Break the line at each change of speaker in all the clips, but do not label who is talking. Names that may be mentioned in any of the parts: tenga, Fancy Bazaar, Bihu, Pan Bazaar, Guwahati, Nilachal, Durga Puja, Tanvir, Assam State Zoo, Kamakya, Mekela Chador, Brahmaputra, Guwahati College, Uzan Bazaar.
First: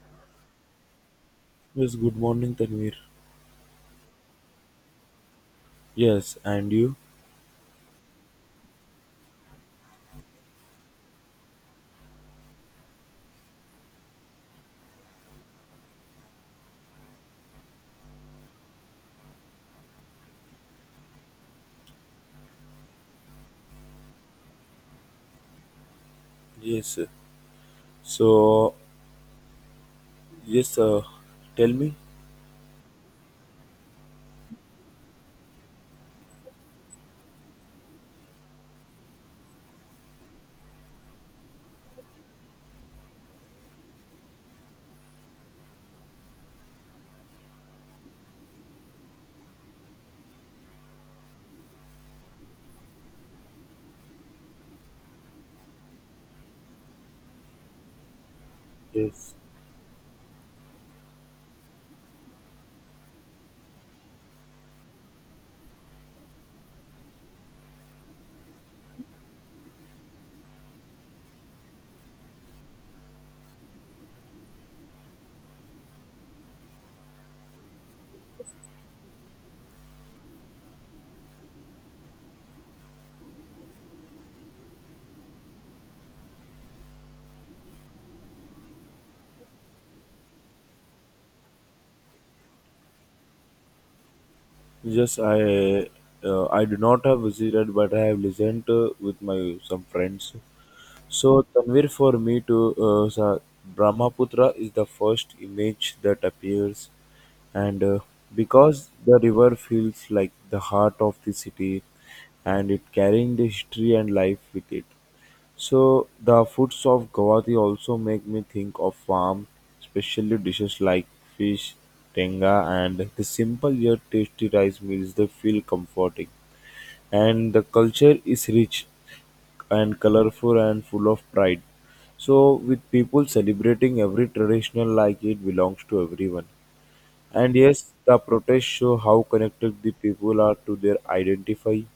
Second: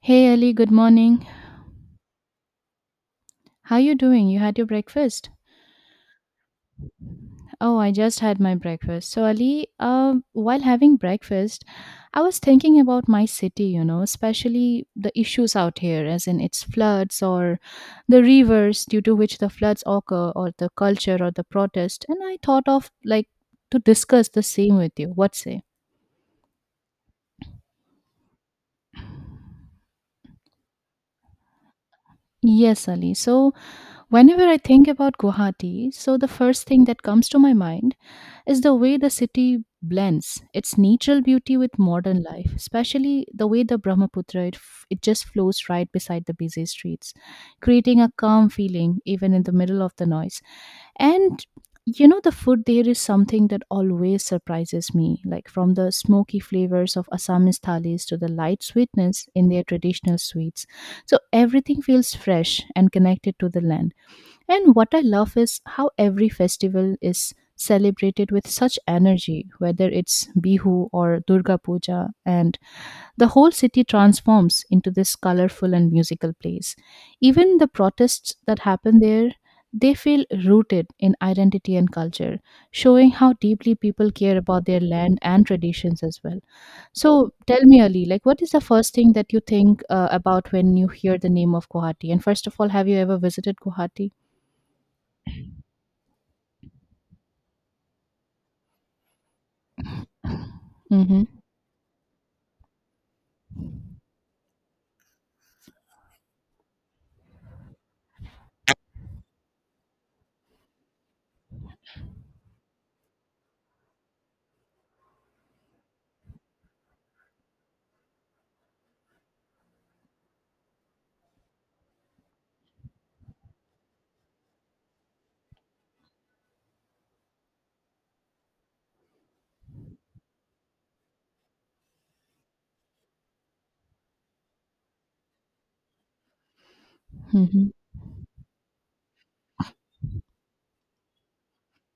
Hey Ali, good morning.
Yes, good morning, Tanvir.
How you doing? You had your breakfast?
Yes, and you?
Oh, I just had my breakfast. So Ali, while having breakfast, I was thinking about my city, you know, especially the issues out here, as in its floods or the rivers due to which the floods occur, or the culture or the protest. And I thought of like to discuss the same with you. What say?
Yes. So, yes, uh, Tell me.
Yes, Ali. So whenever I think about Guwahati, so the first thing that comes to my mind is the way the city blends its natural beauty with modern life, especially the way the Brahmaputra it just flows right beside the busy streets, creating a calm feeling even in the middle of the noise. And you know the food there is something that always surprises me, like from the smoky flavors of Assamese thalis to the light sweetness
Yes.
in their traditional sweets, so everything feels fresh and connected to the land. And what I love is how every festival is celebrated with such energy, whether it's Bihu or Durga Puja, and the whole city transforms into this colorful and musical place. Even the protests that happen there, they feel rooted in identity and culture, showing how deeply people care about their land and traditions as well. So tell me, Ali, like what is the first thing that you think about when you hear the name of Guwahati? And first of all, have you ever visited Guwahati?
Yes, I I do not have visited, but I have listened with my some friends.
Mm-hmm.
So, Tanvir, for me to Brahmaputra is the first image that appears, and because the river feels like the heart of the city, and it carrying the history and life with it. So the foods of Guwahati also make me think of farm, especially dishes like fish, tenga, and the simple yet tasty rice meals. They feel comforting, and the culture is rich and colorful and full of pride. So with people celebrating every traditional like it belongs to everyone. And
Mhm.
yes, the protests show how connected the people are to their identity,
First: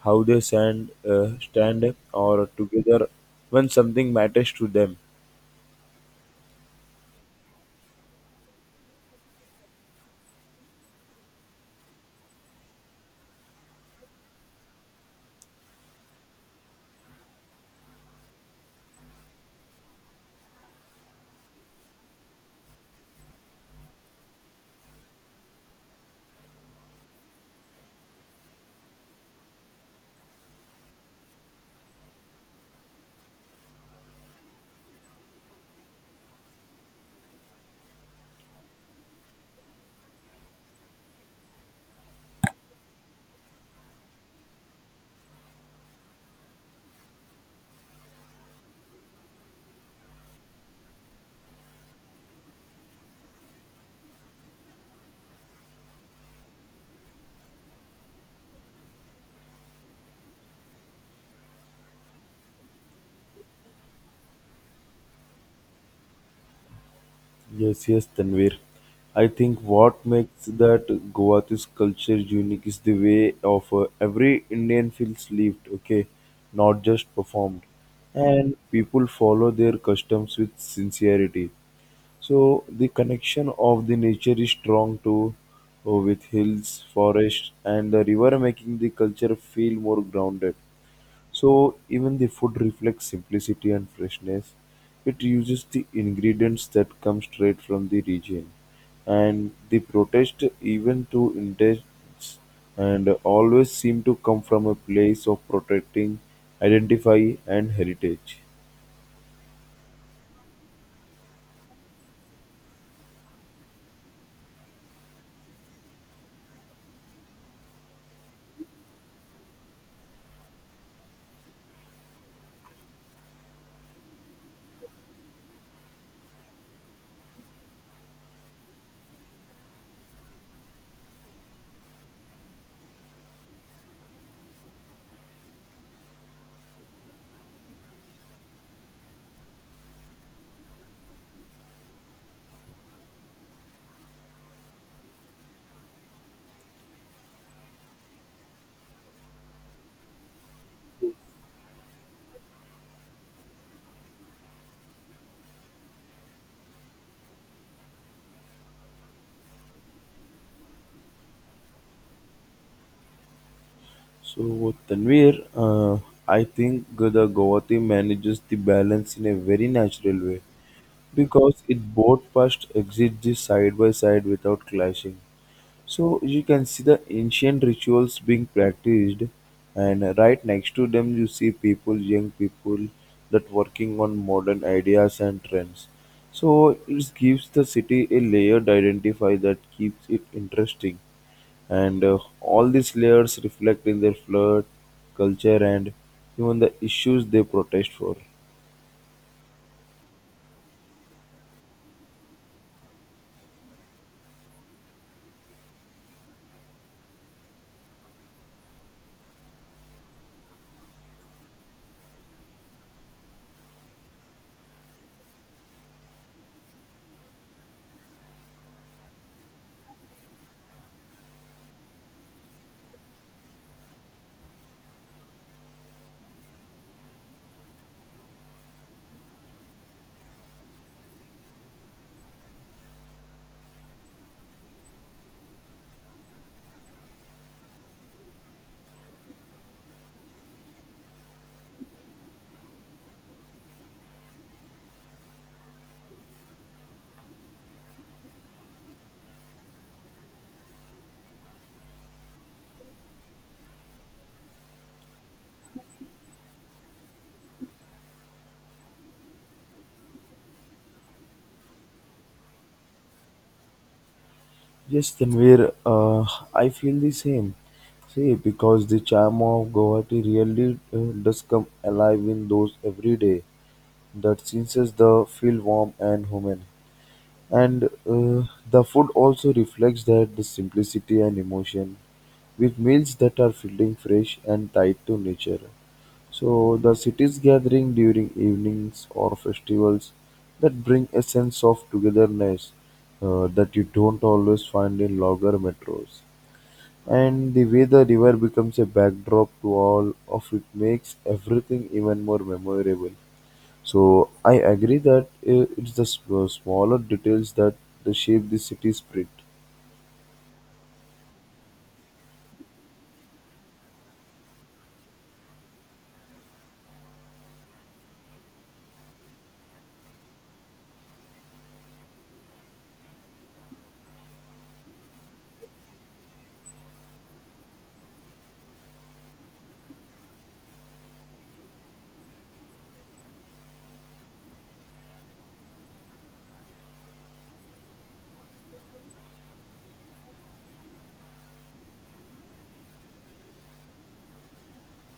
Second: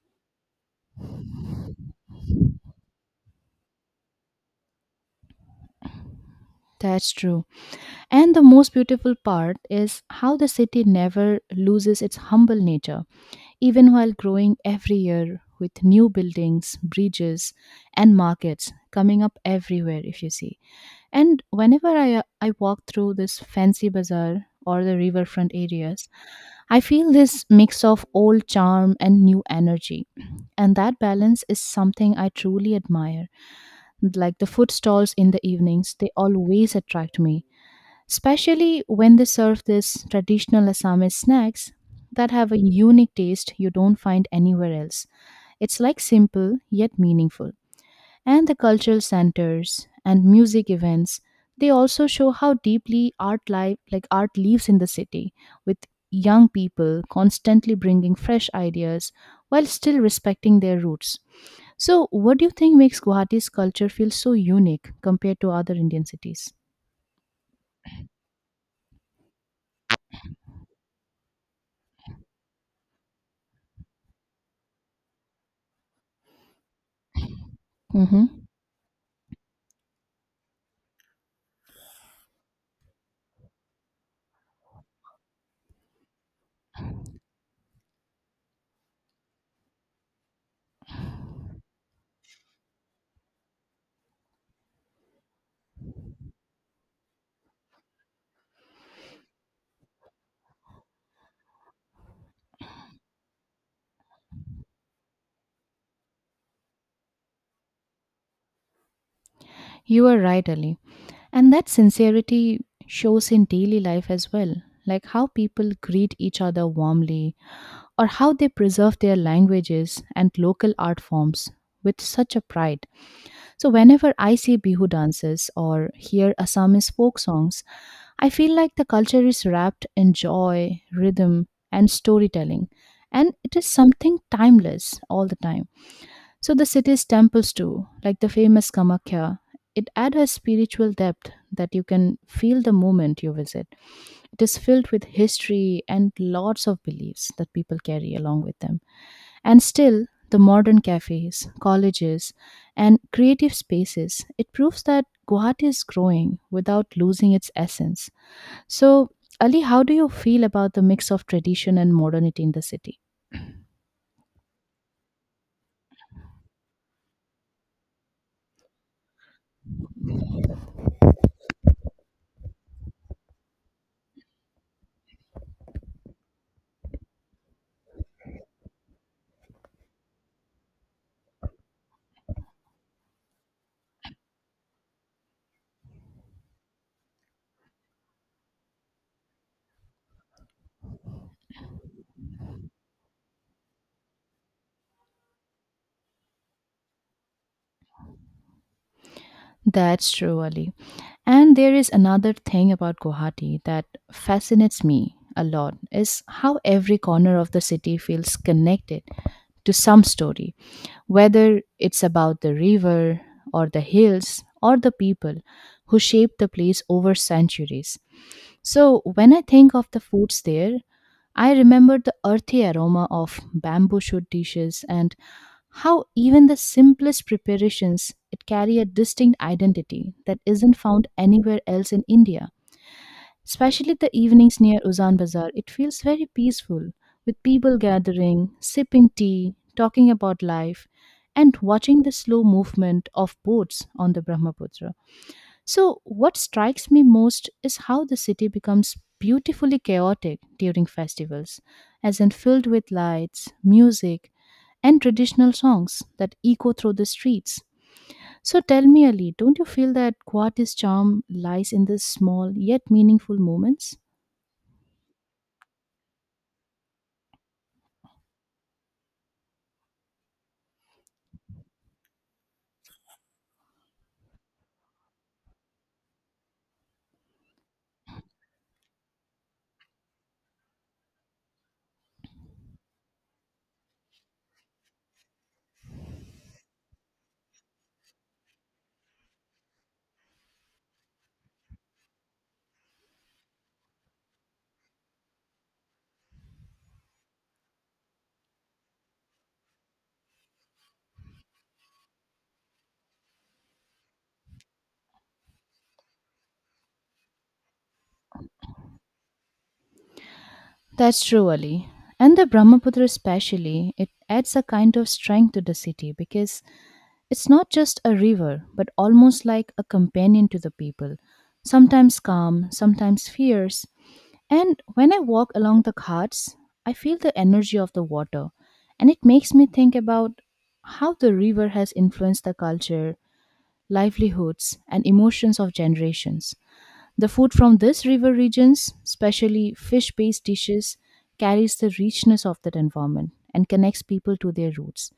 how they stand or together when something matters to them.
That's true. And the most beautiful part is how the city never loses its humble nature, even while growing every year with new buildings, bridges, and markets coming up everywhere, if you see. And whenever I walk through this fancy bazaar or the riverfront areas, I feel this mix of old charm and new energy. And that balance is something I truly admire. Like the food stalls in the evenings, they always attract me, especially when they serve these traditional Assamese snacks that have a unique taste you don't find anywhere else. It's like simple yet meaningful. And the cultural centers and music events, they also show how deeply art life like art lives in the city, with young people constantly bringing fresh ideas while still respecting their roots. So, what do you think makes Guwahati's culture feel so unique compared to other Indian cities?
Yes, yes, Tanvir. I think what makes that Goa's culture unique is the way of every Indian feels lived, okay, not just performed.
Hmm.
And people follow their customs with sincerity. So the connection of the nature is strong too, with hills, forests, and the river, making the culture feel more grounded. So even the food reflects simplicity and freshness. It uses the ingredients that come straight from the region. And the protest, even to indents, and always seem to come from a place of protecting, identify, and heritage.
You are right, Ali. And that sincerity shows in daily life as well, like how people greet each other warmly or how they preserve their languages and local art forms with such a pride. So, whenever I see Bihu dances or hear Assamese folk songs, I feel like the culture is wrapped in joy, rhythm, and storytelling, and it is something timeless all the time. So the city's temples too, like the famous Kamakya, it adds a spiritual depth that you can feel the moment you visit. It is filled with history and lots of beliefs that people carry along with them. And still, the modern cafes, colleges, and creative spaces, it proves that Guwahati is growing without losing its essence. So, Ali, how do you feel about the mix of tradition and modernity in the city?
So Tanvir, I think the Govati manages the balance in a very natural way because it both past exist side by side without clashing. So you can see the ancient rituals being practiced, and right next to them you see people, young people, that working on modern ideas and trends. So it gives the city a layered identify that keeps it interesting, and all these layers reflect in their flood, culture, and even the issues they protest for.
That's true, Ali. And there is another thing about Guwahati that fascinates me a lot is how every corner of the city feels connected to some story, whether it's about the river or the hills or the people who shaped the place over centuries. So when I think of the foods there, I remember the earthy aroma of bamboo shoot dishes and how even the simplest preparations it carry a distinct identity that isn't found anywhere else in India. Especially the evenings near Uzan Bazaar, it feels very peaceful with people gathering, sipping tea, talking about life, and watching the slow movement of boats on the Brahmaputra. So, what strikes me most is how the city becomes beautifully chaotic during festivals, as in filled with lights, music, and traditional songs that echo through the streets. So, tell me, Ali, don't you feel that Guwahati's charm lies in these small yet meaningful moments?
Yes, Tanvir, I feel the same. See, because the charm of Guwahati really does come alive in those every day that senses the feel warm and human. And The food also reflects that the simplicity and emotion with meals that are feeling fresh and tied to nature. So the cities gathering during evenings or festivals that bring a sense of togetherness that you don't always find in larger metros. And the way the river becomes a backdrop to all of it makes everything even more memorable. So I agree that smaller details that they shape the city spirit.
That's true, Ali. And the Brahmaputra, especially, it adds a kind of strength to the city, because it's not just a river, but almost like a companion to the people, sometimes calm, sometimes fierce. And when I walk along the ghats, I feel the energy of the water, and it makes me think about how the river has influenced the culture, livelihoods, and emotions of generations. The food from these river regions, especially fish based dishes, carries the richness of that environment and connects people to their roots.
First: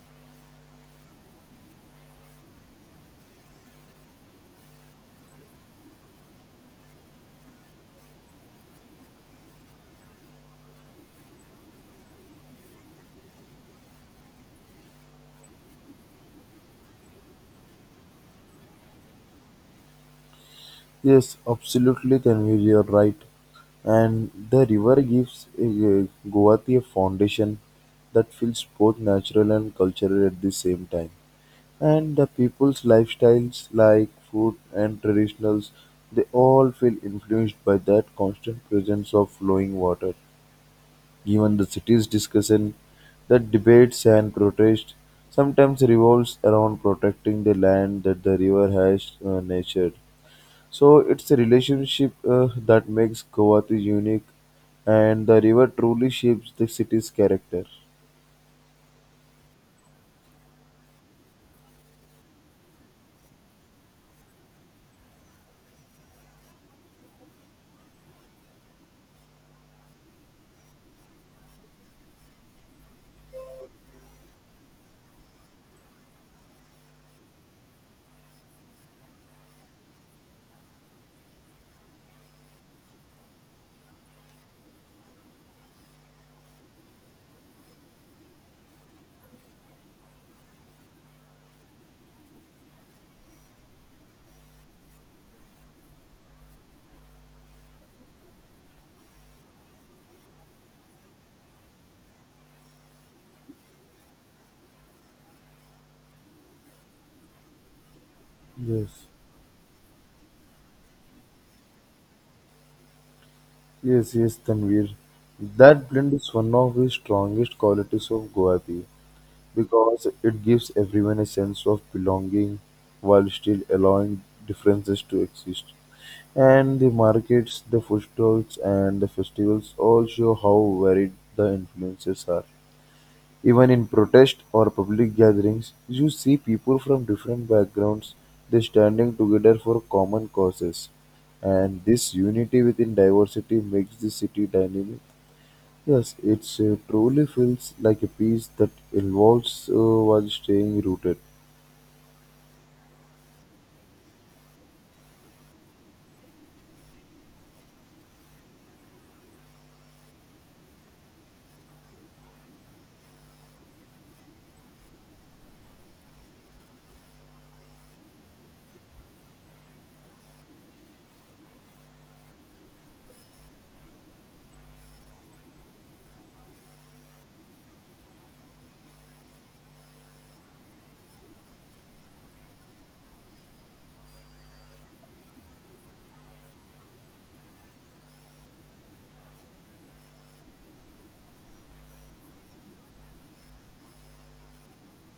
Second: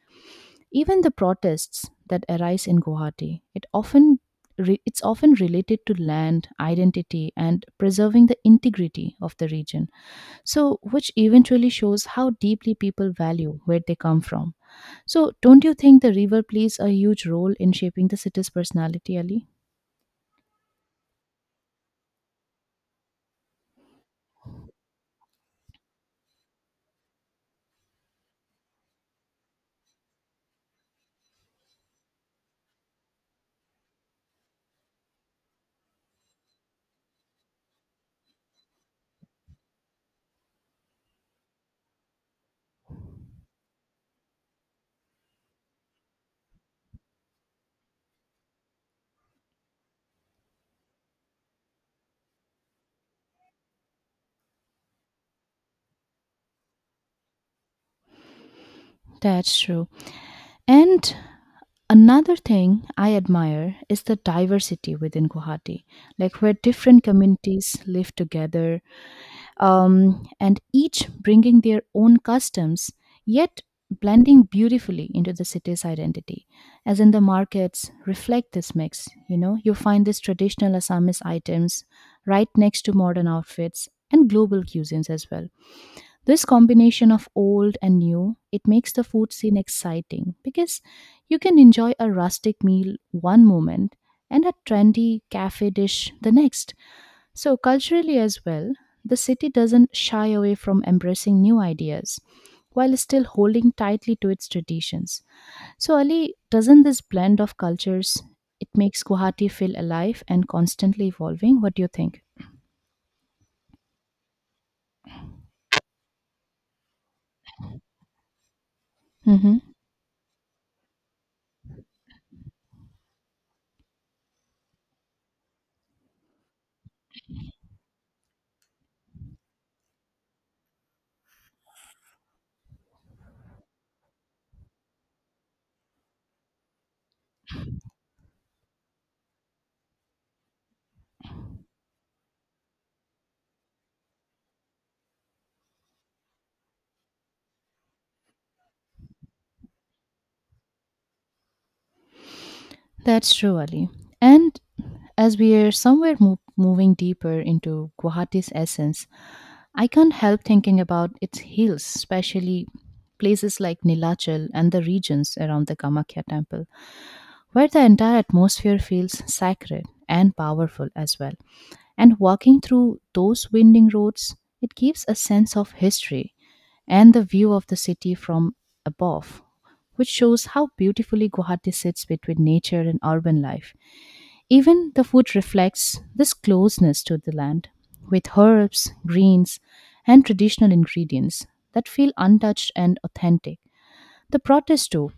Even the protests that arise in Guwahati, it's often related to land, identity, and preserving the integrity of the region. So, which eventually shows how deeply people value where they come from. So, don't you think the river plays a huge role in shaping the city's personality, Ali?
Yes, absolutely, Tanvir, you're right. And the river gives Guwahati a foundation that feels both natural and cultural at the same time. And the people's lifestyles, like food and traditionals, they all feel influenced by that constant presence of flowing water. Given the city's discussion, the debates and protests sometimes revolves around protecting the land that the river has nurtured. So it's a relationship that makes Guwahati unique, and the river truly shapes the city's character.
That's true. And another thing I admire is the diversity within Guwahati, like where different communities live together, and each bringing their own customs, yet blending beautifully into the city's identity. As in the markets, reflect this mix. You know, you find these traditional Assamese items right next to modern outfits and global cuisines as well. This combination of old and new, it makes the food scene exciting because you can enjoy a rustic meal one moment and a trendy cafe dish the next. So, culturally as well, the city doesn't shy away from embracing new ideas while still holding tightly to its traditions. So, Ali, doesn't this blend of cultures, it makes
Yes,
Guwahati feel alive and constantly evolving? What do you think?
yes, yes, Tanvir. That blend is one of the strongest qualities of Guwahati
Hmm.
because it gives everyone a sense of belonging while still allowing differences to exist. And the markets, the food stalls, and the festivals all show how varied the influences are. Even in protest or public gatherings, you see people from different backgrounds they standing together for common causes. And this unity within diversity makes the city dynamic. Yes, it truly feels like a piece that evolves while staying rooted.
That's true, Ali. And as we are somewhere moving deeper into Guwahati's essence, I can't help thinking about its hills, especially places like Nilachal and the regions around the Kamakya temple, where the entire atmosphere feels sacred and powerful as well. And walking through those winding roads, it gives a sense of history and the view of the city from above, which shows how beautifully Guwahati sits between nature and urban life. Even the food reflects this closeness to the land, with herbs, greens, and traditional ingredients that feel untouched and authentic. The protests, too,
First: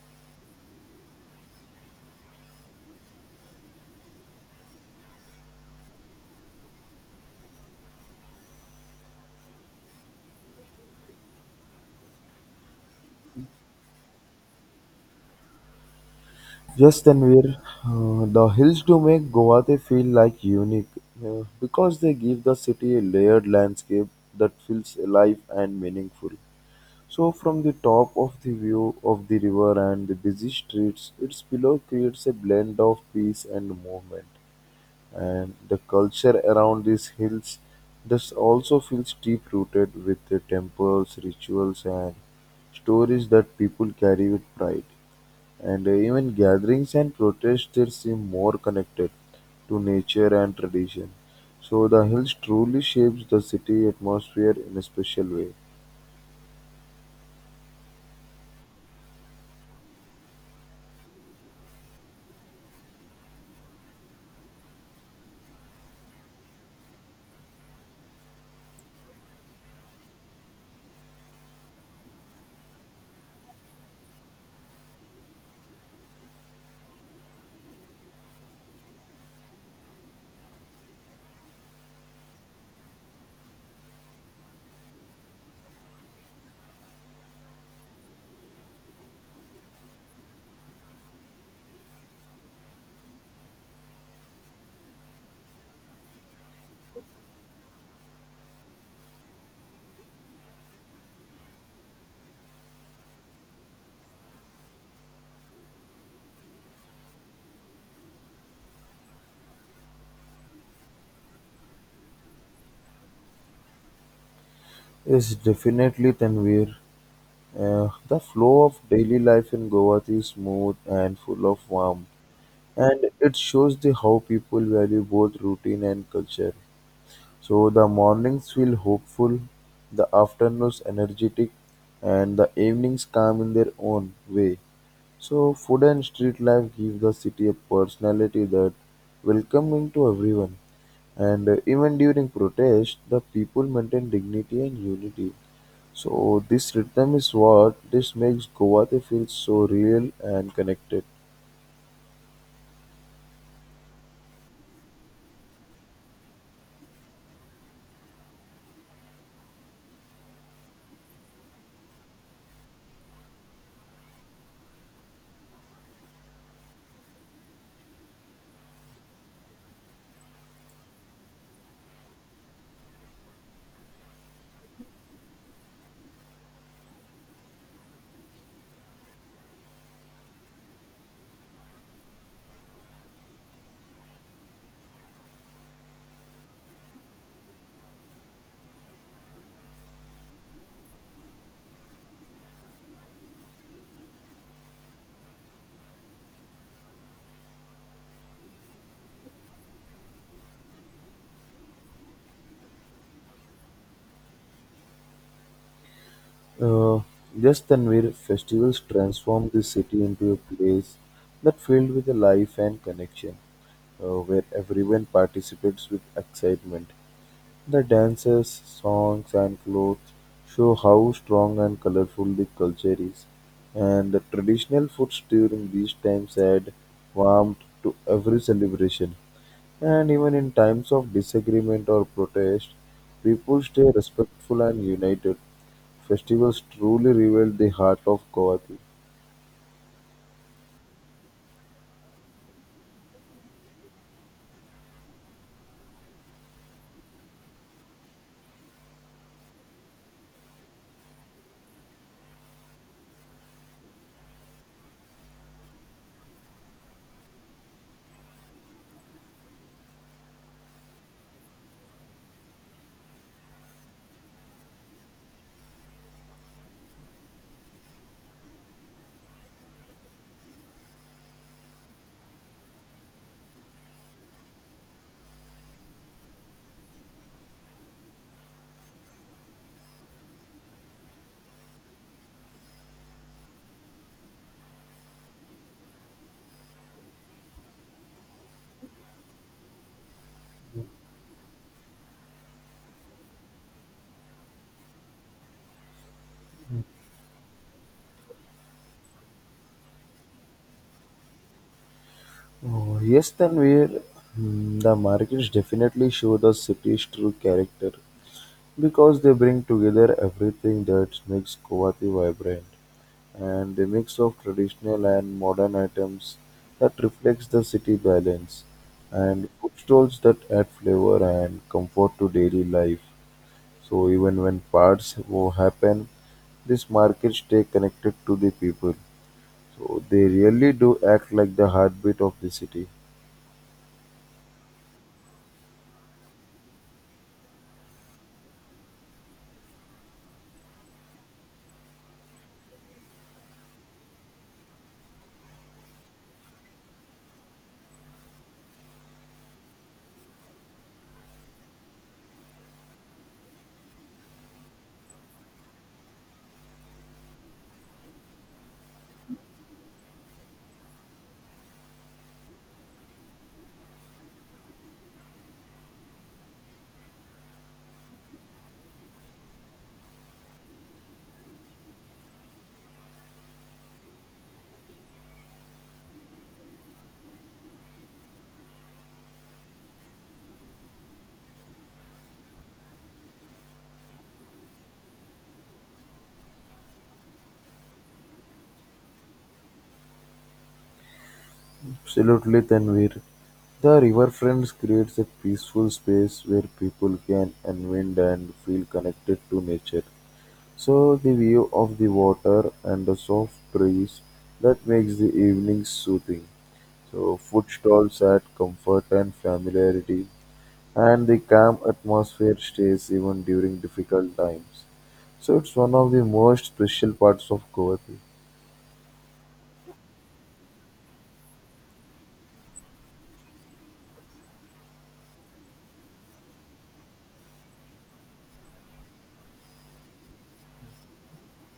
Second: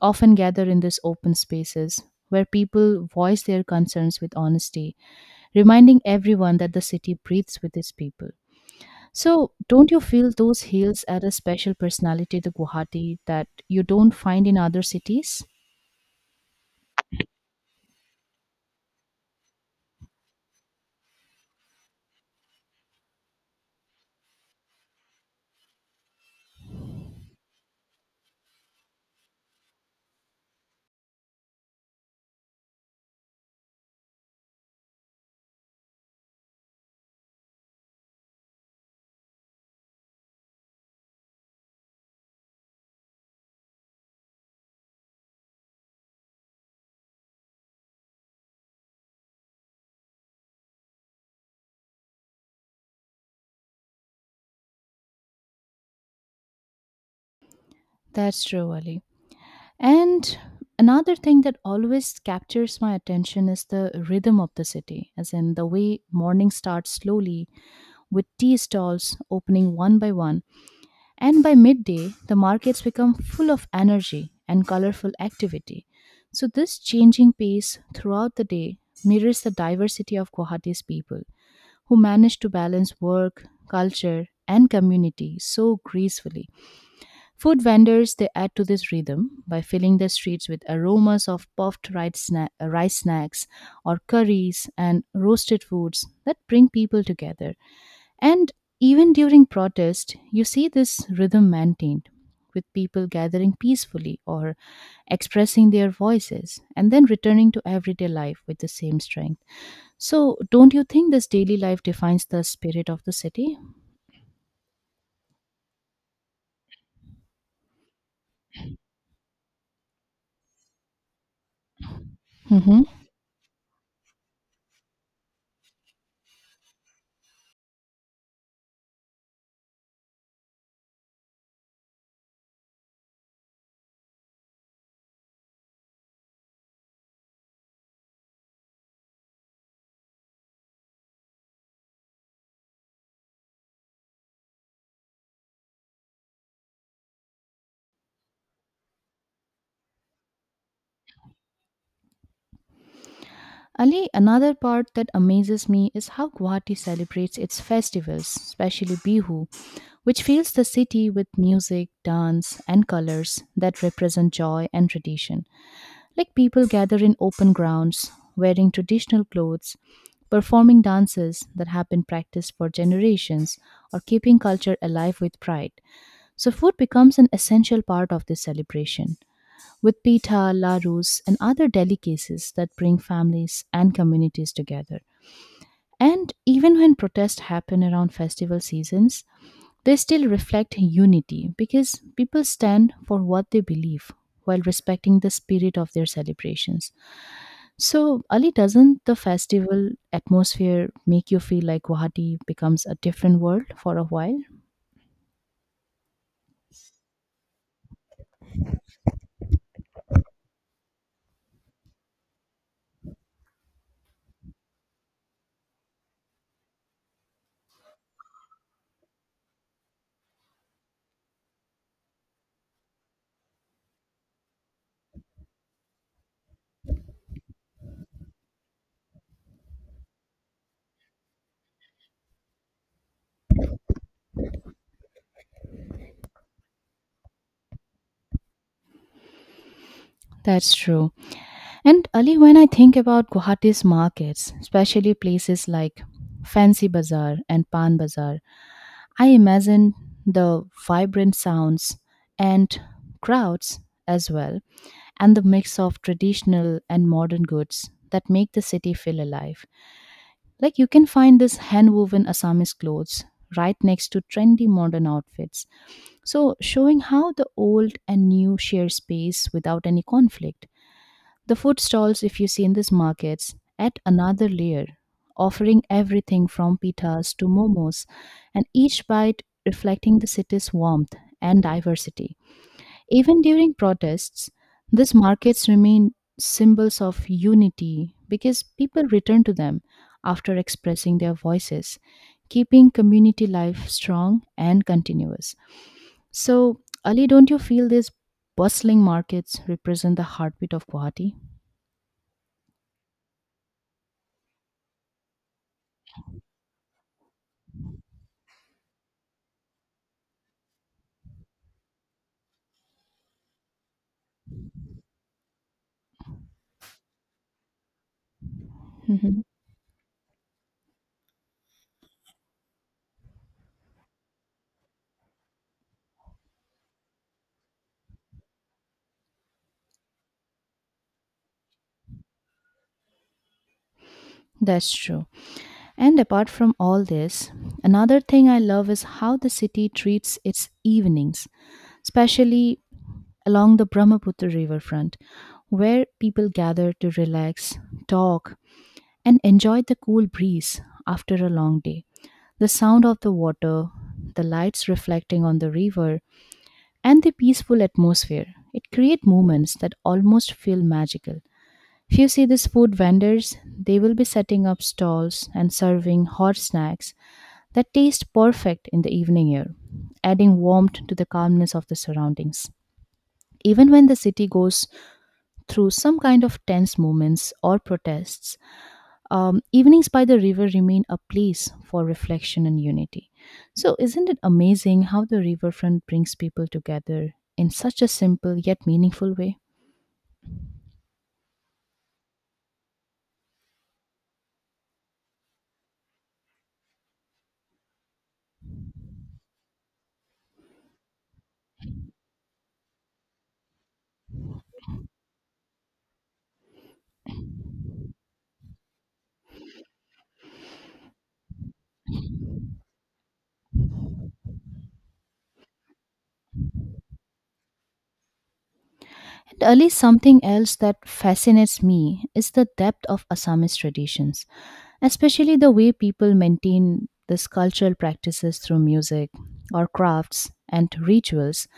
often gather in these open spaces where people voice their concerns with honesty, reminding everyone that the city breathes with its people. So, don't you feel those hills add a special personality to Guwahati that you don't find in other cities?
Yes, Tanvir, the hills do make Guwahati feel like unique because they give the city a layered landscape that feels alive and meaningful. So, from the top of the view of the river and the busy streets, its below creates a blend of peace and movement. And the culture around these hills thus also feels deep rooted with the temples, rituals, and stories that people carry with pride. And Even gatherings and protests there seem more connected to nature and tradition. So, the hills truly shapes the city atmosphere in a special way.
That's true, Ali. And another thing that always captures my attention is the rhythm of the city, as in the way morning starts slowly with tea stalls opening one by one. And by midday, the markets become full of energy and colorful activity. So, this changing pace throughout the day mirrors the diversity of Guwahati's people, who manage to balance work, culture, and community so gracefully. Food vendors, they add to this rhythm by filling the streets with aromas of puffed rice, rice snacks or curries and roasted foods that bring people together. And even during protest, you see this rhythm maintained, with people gathering peacefully or expressing their voices and then returning to everyday life with the same strength. So, don't you think this daily life defines the spirit of the city?
Yes, definitely, Tanvir. The flow of daily life in Goa is smooth and full of warmth,
Mhm.
and it shows the how people value both routine and culture. So the mornings feel hopeful, the afternoons energetic, and the evenings calm in their own way. So food and street life give the city a personality that welcoming to everyone. And Even during protest, the people maintain dignity and unity. So this rhythm is what this makes Guwahati feel so real and connected.
Ali, another part that amazes me is how Guwahati celebrates its festivals, especially Bihu, which fills the city with music, dance, and colors that represent joy and tradition. Like people gather in open grounds, wearing traditional clothes, performing dances that have been practiced for generations, or keeping culture alive with pride. So, food becomes an essential part of this celebration, with pita, larus, and other delicacies that bring families and communities together. And even when protests happen around festival seasons, they still reflect unity because people stand for what they believe while respecting the spirit of their celebrations. So, Ali, doesn't the festival atmosphere make you feel like Guwahati becomes a different world for a while?
Uh, yes, Tanvir, festivals transform the city into a place that filled with the life and connection, where everyone participates with excitement. The dances, songs, and clothes show how strong and colorful the culture is, and the traditional foods during these times add warmth to every celebration. And even in times of disagreement or protest, people stay respectful and united. Festivals truly reveal the heart of Guwahati.
That's true. And Ali, when I think about Guwahati's markets, especially places like Fancy Bazaar and Pan Bazaar, I imagine the vibrant sounds and crowds as well, and the mix of traditional and modern goods that make the city feel alive. Like you can find this hand-woven Assamese clothes right next to trendy modern outfits. So, showing how the old and new share space without any conflict. The food stalls, if you see in these markets, add another layer, offering everything from pitas to momos, and each bite reflecting the city's warmth and diversity. Even during protests, these markets remain symbols of unity because people return to them after expressing their voices, keeping community life strong and continuous. So, Ali, don't you feel these bustling markets represent the heartbeat of Guwahati?
Oh, yes, Tanvir. Hmm, the markets definitely show the city's true character because they bring together everything that makes Guwahati vibrant and the mix of traditional and modern items that reflects the city balance
Mhm.
and food stalls that add flavor and comfort to daily life. So even when parts happen, these markets stay connected to the people. So they really do act like the heartbeat of the city.
That's true. And apart from all this, another thing I love is how the city treats its evenings, especially along the Brahmaputra riverfront, where people gather to relax, talk, and enjoy the cool breeze after a long day. The sound of the water, the lights reflecting on the river, and the peaceful atmosphere. It create moments that almost feel magical. If you see these food vendors, they will be setting up stalls and serving hot snacks that taste perfect in the evening air, adding warmth to the calmness of the surroundings. Even when the city goes through some kind of tense moments or protests, evenings by the river remain a place for reflection and unity. So, isn't it amazing how the riverfront brings people together in such a simple yet meaningful way?
Absolutely, Tanvir. The riverfront creates a peaceful space where people can unwind and feel connected to nature. So the view of the water and the soft breeze that makes the evening soothing. So food stalls add comfort and familiarity, and the calm atmosphere stays even during difficult times. So it's one of the most special parts of Goa.
And Ali, something else that fascinates me is the depth of Assamese traditions, especially the way people maintain these cultural practices through music or crafts and rituals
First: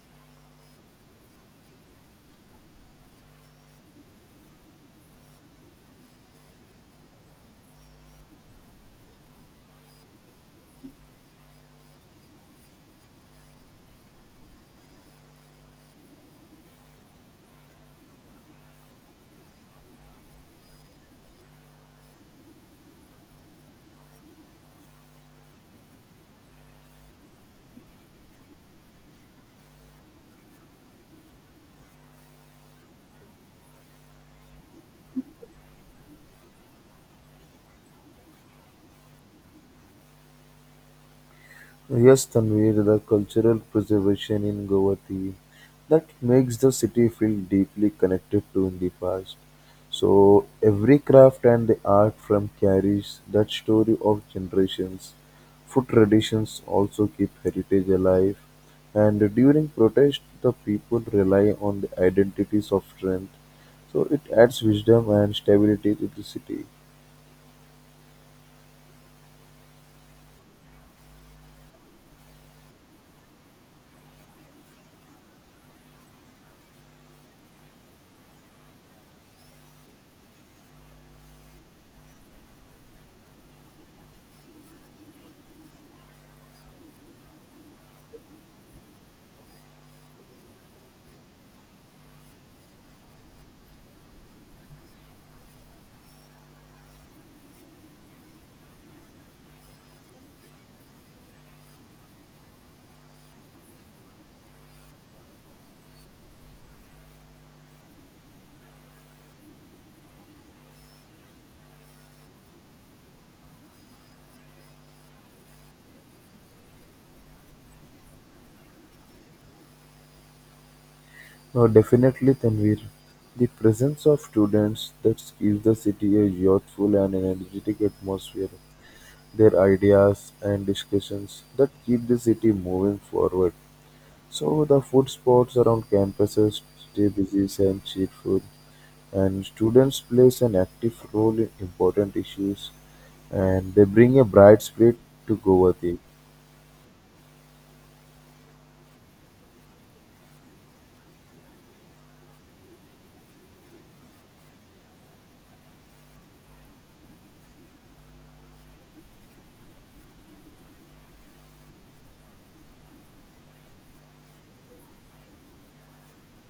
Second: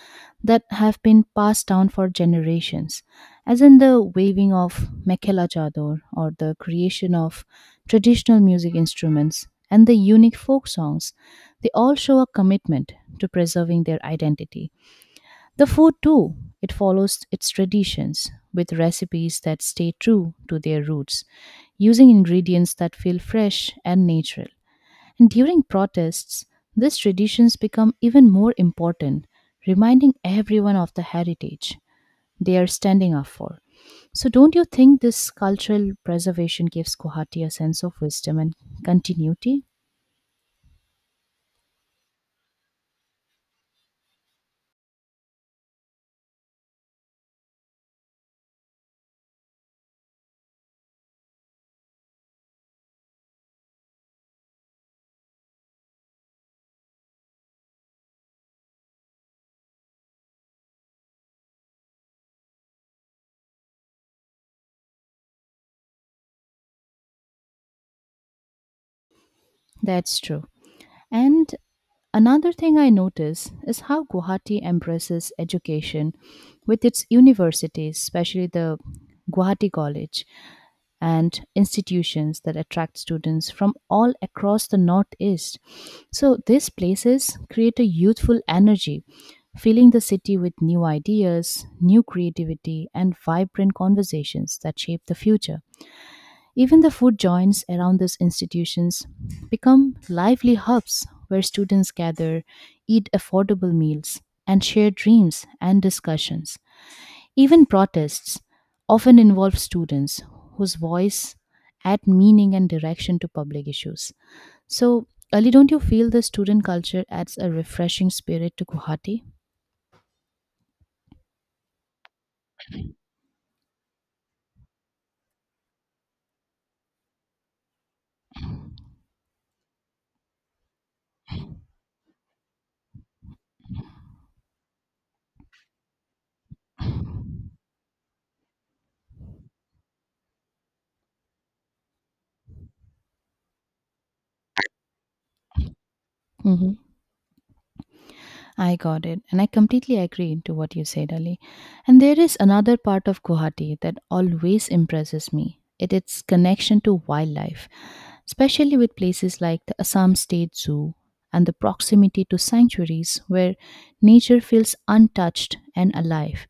that have been passed down for generations, as in the waving of Mekela Chador or the creation of traditional music instruments and the unique folk songs. They all show a commitment to preserving their identity the food, too, it follows its traditions with recipes that stay true to their roots, using ingredients that feel fresh and natural. And during protests, these traditions become even more important, reminding everyone of the heritage they are standing up for. So, don't you think this cultural preservation gives Guwahati a sense of wisdom and continuity?
Yes, Tanvir, the cultural preservation in Govati that makes the city feel deeply connected to in the past. So every craft and the art from carries that story of generations. Food traditions also keep heritage alive, and during protest, the people rely on the identities of strength. So it adds wisdom and stability to the city.
That's true. And another thing I notice is how Guwahati embraces education with its universities, especially the Guwahati College and institutions that attract students from all across the Northeast. So these places create a youthful energy, filling the city with new ideas, new creativity, and vibrant conversations that shape the future. Even the food joints around these institutions become lively hubs where students gather, eat affordable meals, and share dreams and discussions. Even protests often involve students whose voice add meaning and direction to public issues. So, Ali, don't you feel the student culture adds a refreshing spirit to Guwahati?
Now definitely Tanvir, the presence of students that gives the city a youthful and energetic atmosphere. Their ideas and discussions that keep the city moving forward. So the food spots around campuses stay busy and cheerful and students plays an active role in important issues and they bring a bright spirit to Govati.
I got it, and I completely agree to what you said, Ali. And there is another part of Guwahati that always impresses me. It its connection to wildlife, especially with places like the Assam State Zoo and the proximity to sanctuaries where nature feels untouched and alive.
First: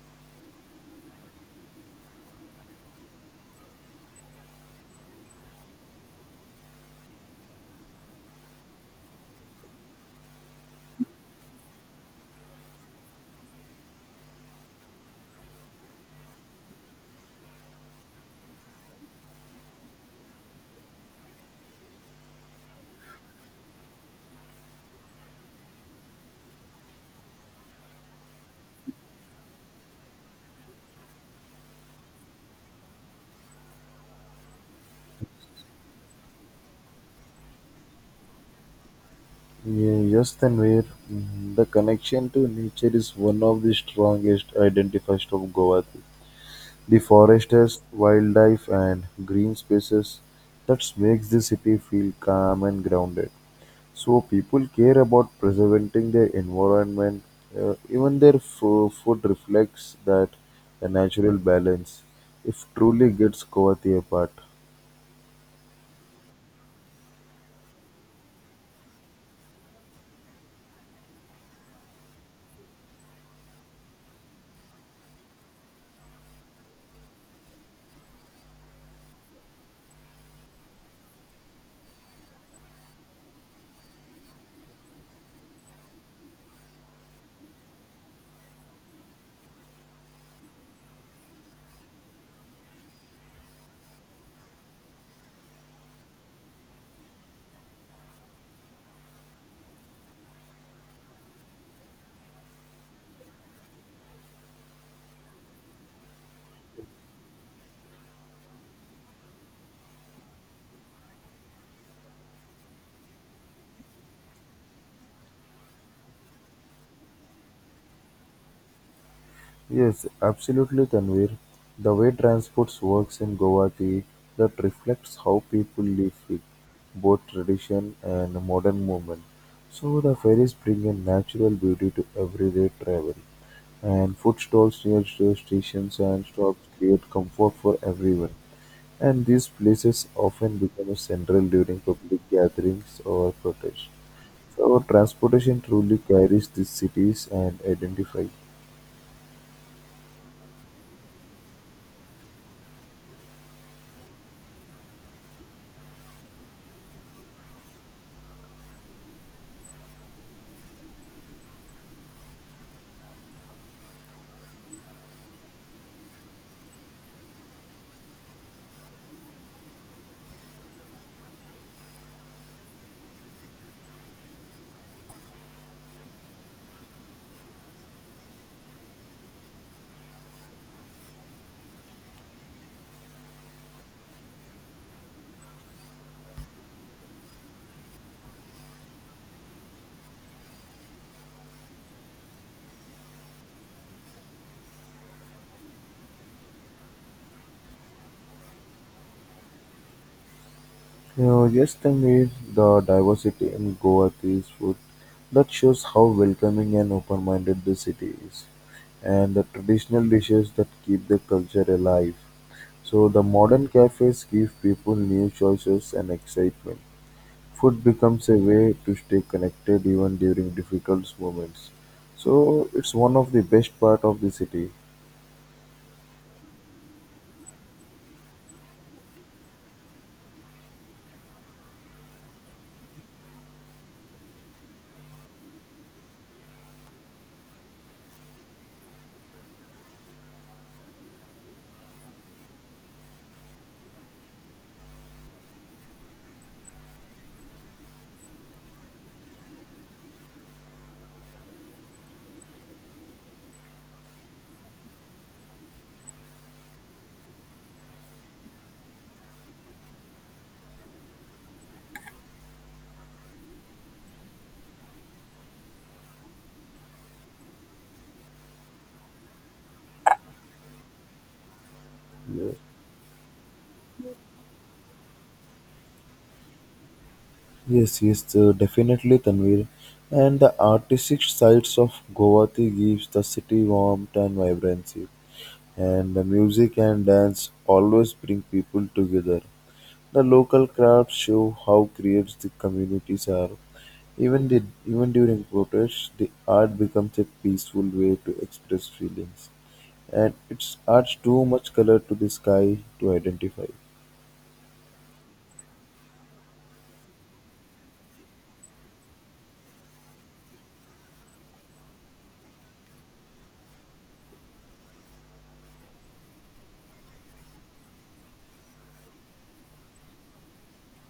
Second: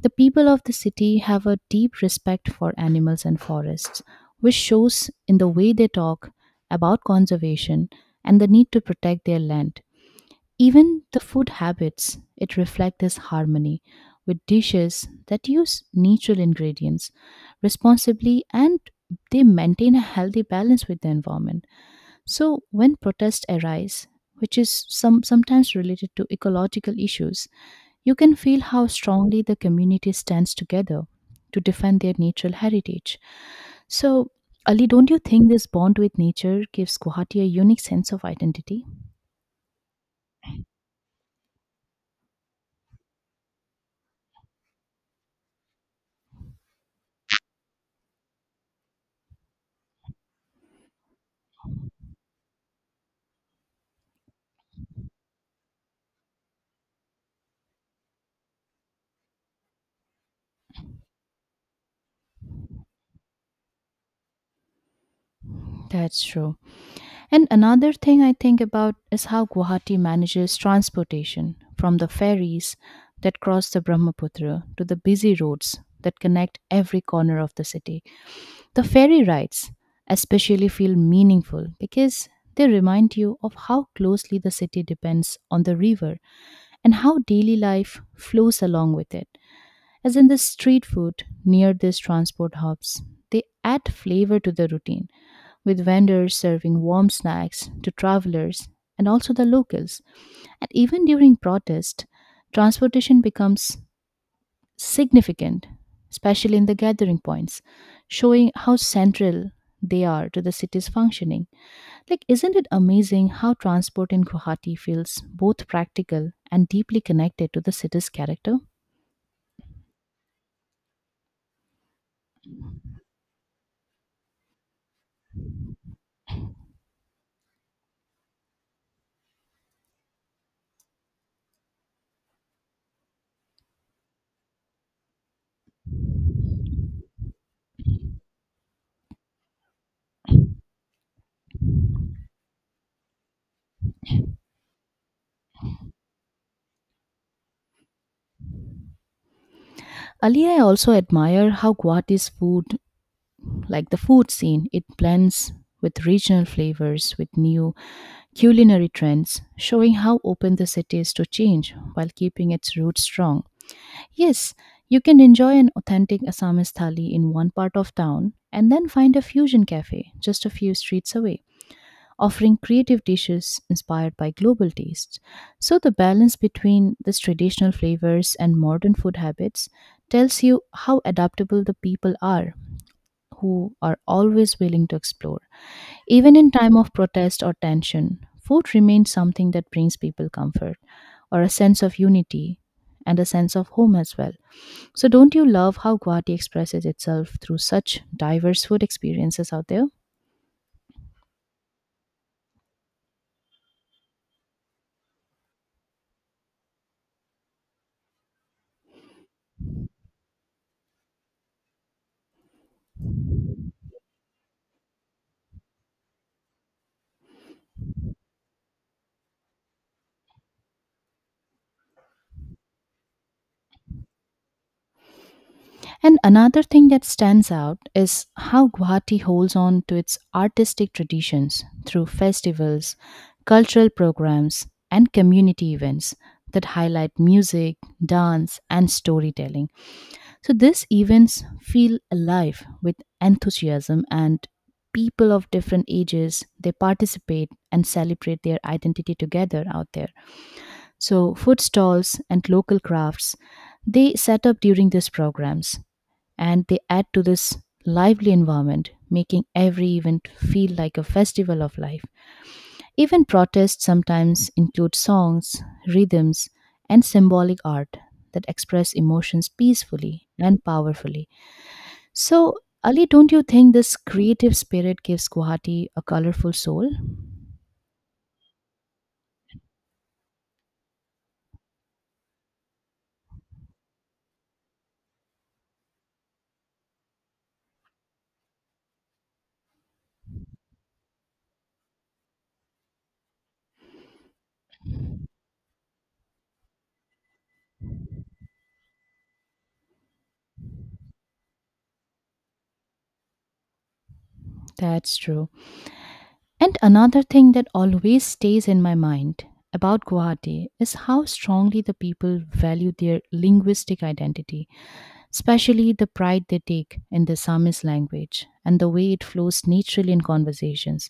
The people of the city have a deep respect for animals and forests, which shows in the way they talk about conservation and the need to protect their land. Even the food habits, it reflect this harmony with dishes that use natural ingredients responsibly and they maintain a healthy balance with the environment. So when protests arise, which is sometimes related to ecological issues, you can feel how strongly the community stands together to defend their natural heritage. So Ali, don't you think this bond with nature gives Guwahati a unique sense of identity?
Yes, Tanvir. Mm, the connection to nature is one of the strongest identifiers of Goa. The forests, wildlife and green spaces that makes the city feel calm and grounded. So people care about preserving their environment. Even their food reflects that a natural balance if truly gets Kovati apart.
That's true. And another thing I think about is how Guwahati manages transportation from the ferries that cross the Brahmaputra to the busy roads that connect every corner of the city. The ferry rides especially feel meaningful because they remind you of how closely the city depends on the river and how daily life flows along with it. As in the street food near these transport hubs, they add flavor to the routine, with vendors serving warm snacks to travelers and also the locals. And even during protest, transportation becomes significant, especially in the gathering points, showing how central they are to the city's functioning. Like, isn't it amazing how transport in Guwahati feels both practical and deeply connected to the city's character?
Yes, absolutely, Tanvir. The way transports works in Guwahati that reflects how people live with both tradition and modern movement. So the ferries bring a natural beauty to everyday travel, and food stalls near stations and stops create comfort for everyone. And these places often become a central during public gatherings or protests. So transportation truly carries these cities and identify.
Ali, I also admire how Guwahati's food, like the food scene, it blends with regional flavors, with new culinary trends, showing how open the city is to change while keeping its roots strong. Yes, you can enjoy an authentic Assamese thali in one part of town and then find a fusion cafe just a few streets away offering creative dishes inspired by global tastes. So, the balance between these traditional flavors and modern food habits tells you how adaptable the people are who are always willing to explore. Even in time of protest or tension, food remains something that brings people comfort or a sense of unity and a sense of home as well. So, don't you love how Guwahati expresses itself through such diverse food experiences out there?
Yesterday's meal, the diversity in Guwahati's food that shows how welcoming and open-minded the city is, and the traditional dishes that keep the culture alive. So the modern cafes give people new choices and excitement. Food becomes a way to stay connected even during difficult moments. So it's one of the best part of the city.
And another thing that stands out is how Guwahati holds on to its artistic traditions through festivals, cultural programs, and community events that highlight music, dance, and storytelling. So these events feel alive with enthusiasm and people of different ages they participate and celebrate their identity together out there so, food stalls and local crafts they set up during these programs and they add to this lively environment, making every event feel like a festival of life. Even protests sometimes include songs, rhythms, and symbolic art that express emotions peacefully and powerfully.
Yeah.
So, Ali, don't you think this creative spirit gives Guwahati a colorful soul?
Yes, Definitely, Tanvir. And the artistic sides of Guwahati gives the city warmth and vibrancy. And the music and dance always bring people together. The local crafts show how creative the communities are. Even during protests, the art becomes a peaceful way to express feelings. And it's adds too much color to the sky to identify.
That's true. And another thing that always stays in my mind about Guwahati is how strongly the people value their linguistic identity, especially the pride they take in the Samis language and the way it flows naturally in conversations.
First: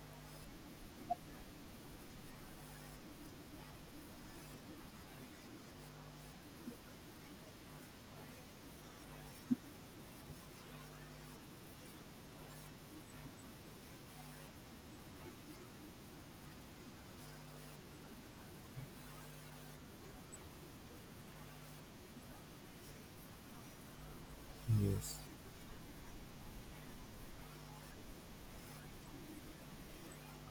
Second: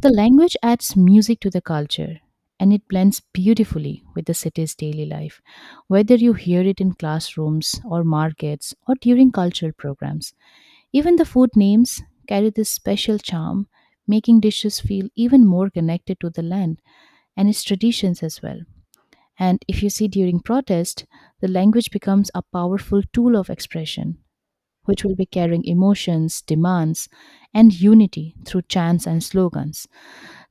The language adds music to the culture and it blends beautifully with the city's daily life, whether you hear it in classrooms or markets or during cultural programs. Even the food names carry this special charm, making dishes feel even more connected to the land and its traditions as well. And if you see during protest, the language becomes a powerful tool of expression, which will
Yes.
be carrying emotions, demands, and unity through chants and slogans.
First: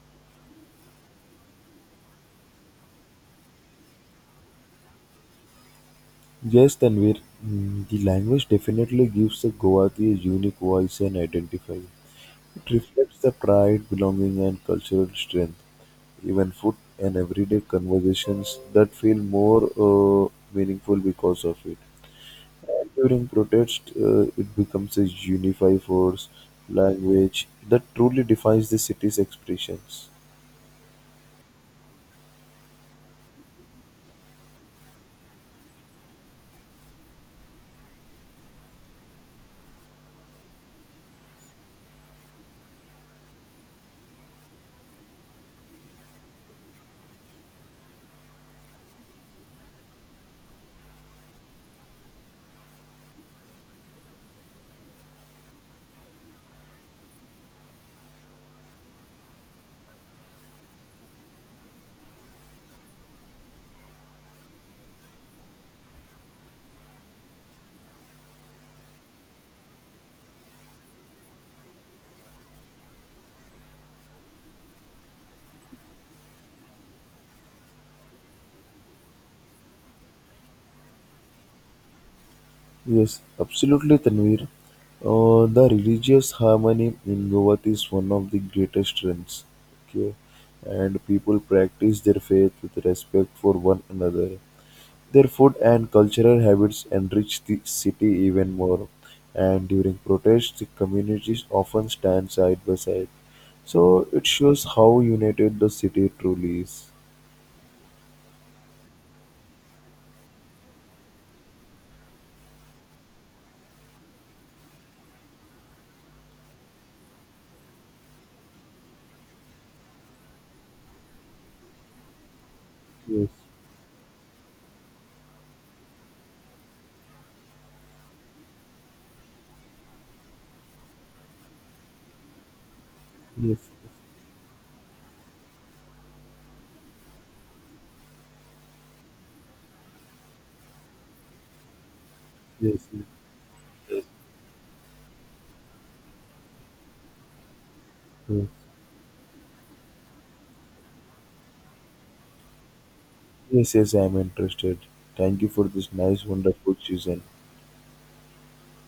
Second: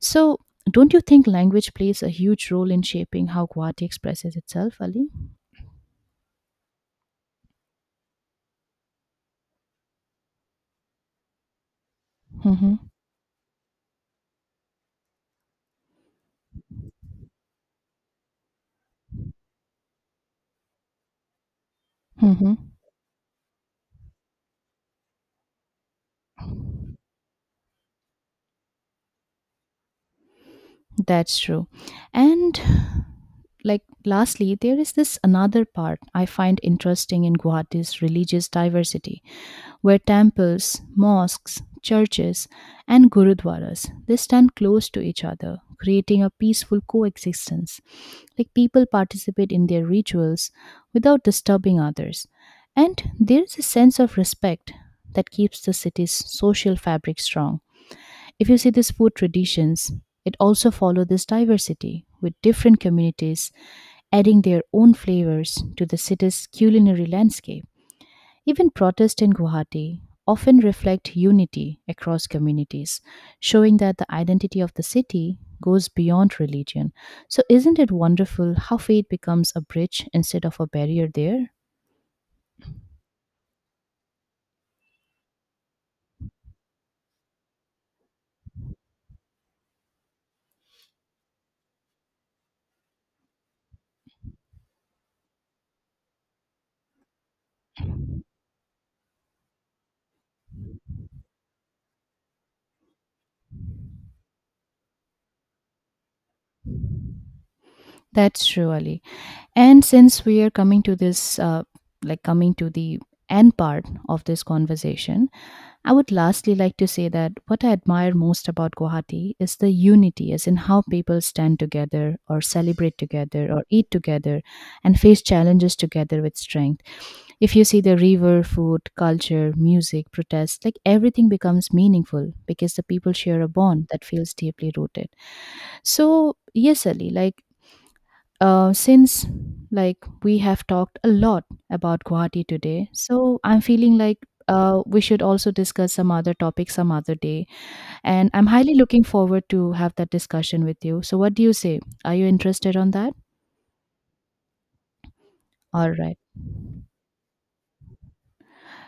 So, don't you think language plays a huge role in shaping how Guwahati expresses itself, Ali?
Yes, Tanvir, mm, the language definitely gives the Guwahati a unique voice and identifier. It
Mm-hmm.
reflects the pride, belonging, and cultural strength. Even food and everyday conversations that feel more meaningful because of it.
Mm-hmm.
And during protest, it becomes a unify force language that truly defines the city's expressions.
That's true. And like lastly there is this another part I find interesting in Guwahati's religious diversity, where temples, mosques, churches, and gurudwaras they stand close to each other, creating a peaceful coexistence. Like people participate in their rituals without disturbing others, and there is a sense of respect that keeps the city's social fabric strong. If you see these food traditions, it also follow this diversity, with different communities adding their own flavors to the city's culinary landscape. Even protests in Guwahati often reflect unity across communities, showing that the identity of the city goes beyond religion. So, isn't it wonderful how faith becomes a bridge instead of a barrier there?
Yes, absolutely, Tanvir. The religious harmony in Goa is one of the greatest trends. Okay, and people practice their faith with respect for one another. Their food and cultural habits enrich the city even more. And during protests, the communities often stand side by side. So it shows how united the city truly is.
That's true, Ali. And since we are coming to this, like coming to the end part of this conversation, I would lastly like to say that what I admire most about Guwahati is the unity, as in how people stand together or celebrate
Yes,
together or eat together and face challenges together with strength. If you see the river, food, culture, music, protests, like everything becomes meaningful because the people share a
yes,
bond
yes,
that feels deeply rooted. So, yes, Ali, like since like we have talked a lot about Guwahati
yes,
today,
yes.
so I'm feeling like we should also discuss some other topic some other day. And I'm highly looking forward to have that discussion with you. So what do you say? Are you interested on that?
Yes, yes, I'm interested. Thank you for
All
this
right.
nice, wonderful season.